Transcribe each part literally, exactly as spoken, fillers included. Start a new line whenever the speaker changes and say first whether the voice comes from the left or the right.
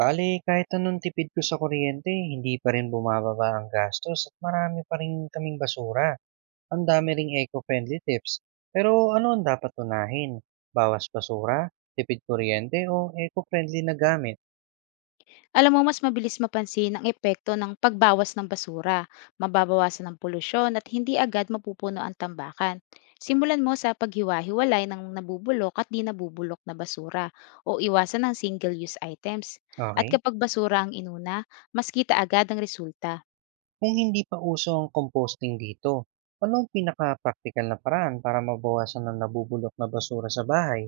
right: Bale, kahit anong tipid ko sa kuryente, hindi pa rin bumababa ang gastos at marami pa rin kaming basura. Ang dami ring eco-friendly tips. Pero ano ang dapat unahin? Bawas basura, tipid kuryente o eco-friendly na gamit?
left: Alam mo mas mabilis mapansin ang epekto ng pagbawas ng basura, mababawasan ng polusyon at hindi agad mapupuno ang tambakan. Simulan mo sa paghiwa-hiwalay ng nabubulok at di nabubulok na basura o iwasan ng single-use items. At
right: Okay?
left: kapag basura ang inuna, mas kita agad ang resulta.
right: Kung hindi pa uso ang composting dito, ano ang pinaka-practical na paraan para mabawasan ang nabubulok na basura sa bahay?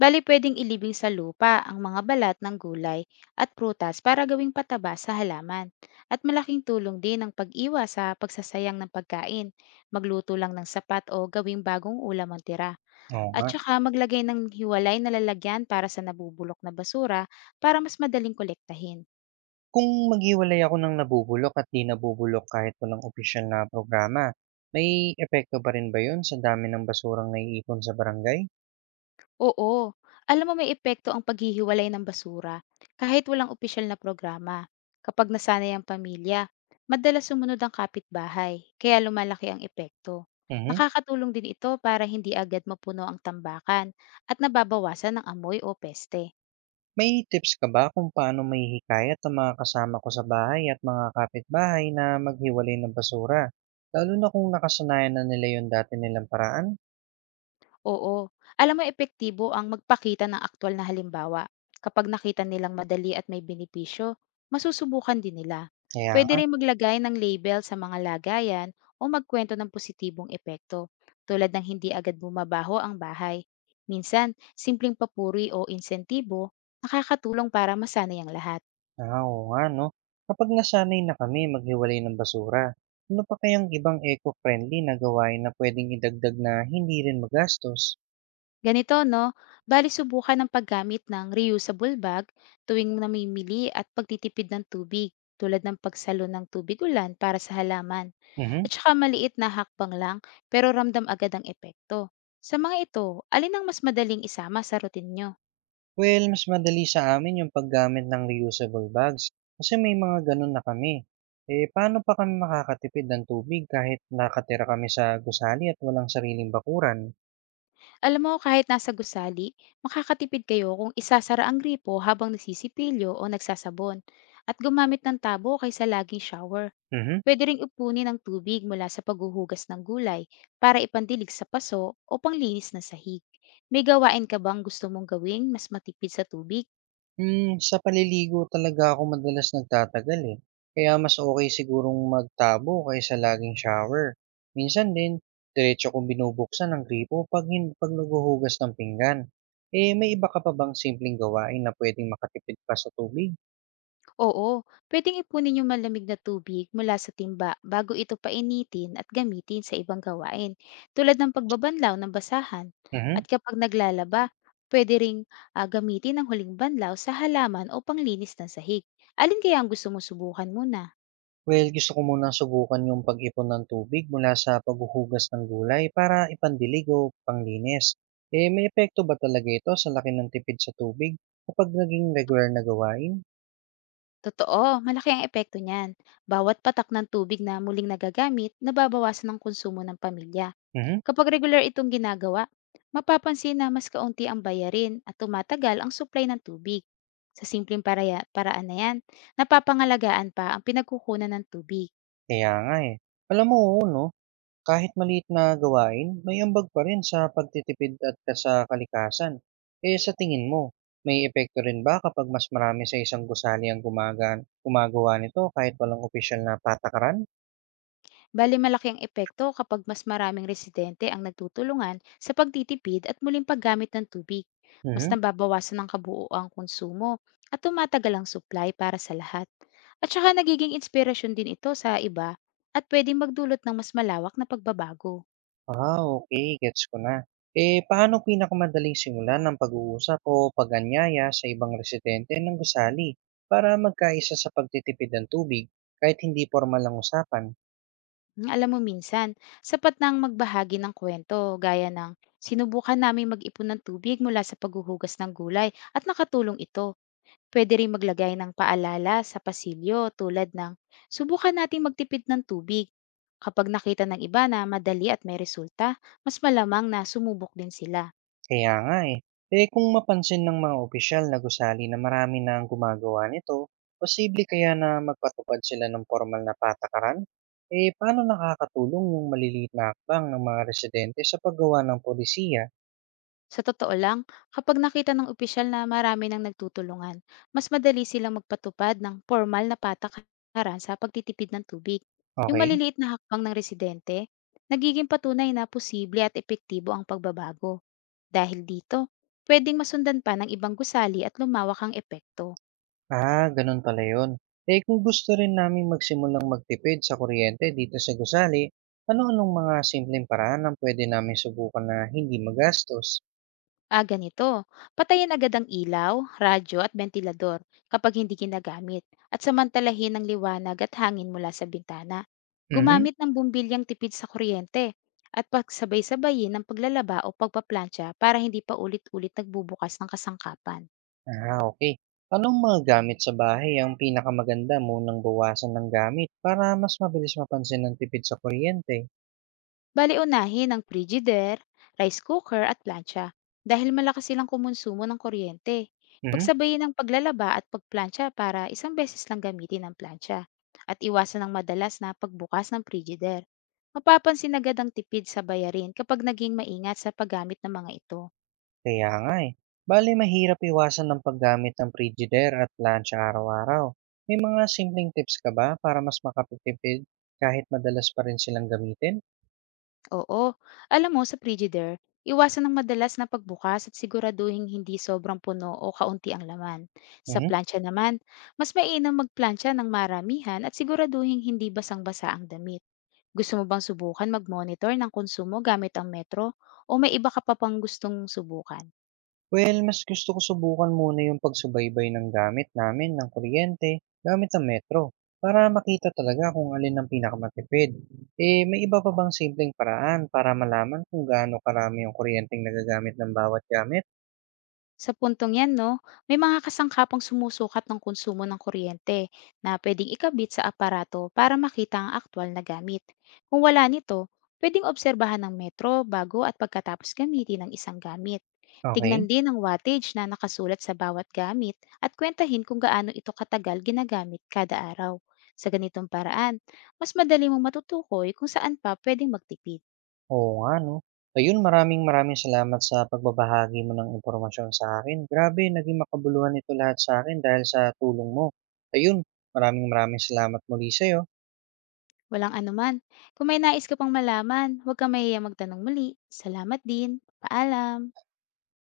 left: Bali pwedeng ilibing sa lupa ang mga balat ng gulay at prutas para gawing pataba sa halaman. At malaking tulong din ang pag-iwa sa pagsasayang ng pagkain, magluto lang ng sapat o gawing bagong ulam ang tira.
right: Oo
left: At
right: nga.
left: saka maglagay ng hiwalay na lalagyan para sa nabubulok na basura para mas madaling kolektahin.
right: Kung maghiwalay ako ng nabubulok at di nabubulok kahit walang opisyal na programa, may epekto pa rin ba yun sa dami ng basurang naiipon sa barangay?
left: Oo. Alam mo may epekto ang paghihiwalay ng basura kahit walang opisyal na programa. Kapag nasanay ang pamilya, madalas sumunod ang kapitbahay, kaya lumalaki ang epekto.
right: Mhm.
left: Nakakatulong din ito para hindi agad mapuno ang tambakan at nababawasan ng amoy o peste.
right: May tips ka ba kung paano maihikayat ang mga kasama ko sa bahay at mga kapitbahay na maghiwalay ng basura? Lalo na kung nakasanayan na nila yung dati nilang paraan?
left: Oo. Alam mo epektibo ang magpakita ng aktual na halimbawa. Kapag nakita nilang madali at may benepisyo, masusubukan din nila.
right: Kaya
left: Pwede
right: nga,
left: rin maglagay ng label sa mga lagayan o magkwento ng positibong epekto, tulad ng hindi agad bumabaho ang bahay. Minsan, simpleng papuri o insentibo nakakatulong para masanay ang lahat.
right: ah, oo nga no. Kapag nasanay na kami maghiwalay ng basura, ano pa kayang ibang eco-friendly na gawain na pwedeng idagdag na hindi rin magastos?
left: Ganito, no? Bali, subukan ang paggamit ng reusable bag tuwing namimili at pagtitipid ng tubig, tulad ng pagsalo ng tubig ulan para sa halaman.
right: Mhm.
left: At saka maliit na hakbang lang, pero ramdam agad ang epekto. Sa mga ito, alin ang mas madaling isama sa routine nyo?
right: Well, mas madali sa amin yung paggamit ng reusable bags kasi may mga ganun na kami. Eh, paano pa kami makakatipid ng tubig kahit nakatira kami sa gusali at walang sariling bakuran?
left: Alam mo, kahit nasa gusali, makakatipid kayo kung isasara ang gripo habang nasisipilyo o nagsasabon at gumamit ng tabo kaysa laging shower.
right: Mhm.
left: Pwede ring ipunin ang tubig mula sa paghuhugas ng gulay para ipandilig sa paso o panglinis ng sahig. May gawain ka bang gusto mong gawing mas matipid sa tubig?
right: Hmm, sa paliligo talaga ako madalas nagtatagal eh. Kaya mas okay sigurong magtabo kaysa laging shower. Minsan din, diretso kong binubuksan ang gripo pag, hin- pag naghuhugas ng pinggan. Eh, may iba ka pa bang simpleng gawain na pwedeng makatipid pa sa tubig?
left: Oo, pwedeng ipunin yung malamig na tubig mula sa timba bago ito painitin at gamitin sa ibang gawain, tulad ng pagbabanlaw ng basahan. At
right: Mhm.
left: kapag naglalaba, pwede ring ah, gamitin ang huling banlaw sa halaman o panglinis ng sahig. Alin kaya ang gusto mong subukan muna?
right: Well, gusto ko munang subukan yung pag-ipon ng tubig mula sa paghuhugas ng gulay para ipandilig o panglinis. Eh, may epekto ba talaga ito sa laki ng tipid sa tubig kapag naging regular na gawain?
left: Totoo, malaki ang epekto niyan. Bawat patak ng tubig na muling nagagamit, nababawasan ang konsumo ng pamilya.
right: Mhm,
left: Kapag regular itong ginagawa, mapapansin na mas kaunti ang bayarin at tumatagal ang supply ng tubig. Sa simpleng paraya, paraan na yan, napapangalagaan pa ang pinagkukunan ng tubig.
right: kaya nga eh. Alam mo, oo, no? Kahit maliit na gawain, may ambag pa rin sa pagtitipid at ka- sa kalikasan. Eh, sa tingin mo, may epekto rin ba kapag mas marami sa isang gusali ang gumagan, gumagawa nito kahit walang opisyal na patakaran?
left: Bali malaki ang epekto kapag mas maraming residente ang nagtutulungan sa pagtitipid at muling paggamit ng tubig. Mas
right: Mhm.
left: nababawasan ang kabuoang konsumo at tumatagal ang supply para sa lahat. At saka nagiging inspirasyon din ito sa iba at pwedeng magdulot ng mas malawak na pagbabago.
right: Ah, okay, gets ko na. Eh, paano pinakamadaling simulan ng pag-uusap o pag-anyaya sa ibang residente ng gusali para magkaisa sa pagtitipid ng tubig kahit hindi formal ang usapan?
left: Mm, Alam mo minsan, sapat na ang magbahagi ng kwento gaya ng sinubukan namin mag-ipon ng tubig mula sa paghuhugas ng gulay at nakatulong ito. Pwede ring maglagay ng paalala sa pasilyo tulad ng subukan nating magtipid ng tubig. Kapag nakita ng iba na madali at may resulta, mas malamang na sumubok din sila.
right: Kaya nga eh. Eh, kung mapansin ng mga opisyal na gusali na marami na ang gumagawa nito, posible kaya na magpatupad sila ng formal na patakaran? Eh, paano nakakatulong yung maliliit na hakbang ng mga residente sa paggawa ng polisiya,
left: Sa totoo lang, kapag nakita ng opisyal na marami nang nagtutulungan, mas madali silang magpatupad ng formal na patakaran sa pagtitipid ng tubig. Yung
right: okay.
left: maliliit na hakbang ng residente, nagiging patunay na posible at epektibo ang pagbabago. Dahil dito, pwedeng masundan pa ng ibang gusali at lumawak ang epekto.
right: Ah, ganun pala yun. Eh kung gusto rin namin magsimulang magtipid sa kuryente dito sa gusali, ano-anong mga simpleng paraan ang pwede namin subukan na hindi magastos?
left: Ah, ganito. Patayin agad ang ilaw, radyo at bentilador kapag hindi ginagamit at samantalahin ang liwanag at hangin mula sa bintana.
right: Mhm.
left: Gumamit ng bumbilyang tipid sa kuryente at pagsabay-sabayin ng paglalaba o pagpaplantsa para hindi pa ulit-ulit nagbubukas ng kasangkapan.
right: Ah, okay. Anong mga gamit sa bahay ang pinakamaganda munang bawasan ng gamit para mas mabilis mapansin ng tipid sa kuryente?
left: Bale unahin ang frigider, rice cooker at plancha dahil malakas silang kumonsumo ng kuryente.
right: Mhm.
left: Pagsabayin ang paglalaba at pagplancha para isang beses lang gamitin ang plancha at iwasan ang madalas na pagbukas ng frigider. Mapapansin agad ang tipid sa bayarin kapag naging maingat sa paggamit ng mga ito.
right: Kaya nga eh. Bale, mahirap iwasan ng paggamit ng frigidaire at plancha araw-araw. May mga simpleng tips ka ba para mas makapagtipid kahit madalas pa rin silang gamitin?
left: Oo. Alam mo, sa Frigidaire, iwasan ng madalas na pagbukas at siguraduhin hindi sobrang puno o kaunti ang laman. Sa
right: Mhm.
left: plancha naman, mas mainam magplancha ng maramihan at siguraduhin hindi basang-basa ang damit. Gusto mo bang subukan mag-monitor ng konsumo gamit ang metro o may iba ka pa pang gustong subukan?
right: Well, mas gusto ko subukan muna yung pagsubaybay ng gamit namin ng kuryente gamit ang metro para makita talaga kung alin ang pinakamatipid. Eh, may iba pa bang simpleng paraan para malaman kung gaano karami yung kuryenteng nagagamit ng bawat gamit?
left: Sa puntong yan, no, may mga kasangkapang sumusukat ng konsumo ng kuryente na pwedeng ikabit sa aparato para makita ang aktwal na gamit. Kung wala nito, pwedeng obserbahan ng metro bago at pagkatapos gamitin ang isang gamit.
right: Okay.
left: Tignan din ang wattage na nakasulat sa bawat gamit at kwentahin kung gaano ito katagal ginagamit kada araw. Sa ganitong paraan, mas madali mong matutukoy kung saan pa pwedeng magtipid.
right: Oo nga, no? Ayun, maraming maraming salamat sa pagbabahagi mo ng impormasyon sa akin. Grabe, naging makabuluhan ito lahat sa akin dahil sa tulong mo. Ayun, maraming maraming salamat muli sa'yo.
left: Walang anuman. Kung may nais ka pang malaman, huwag kang mahihiyang magtanong muli. Salamat din. Paalam.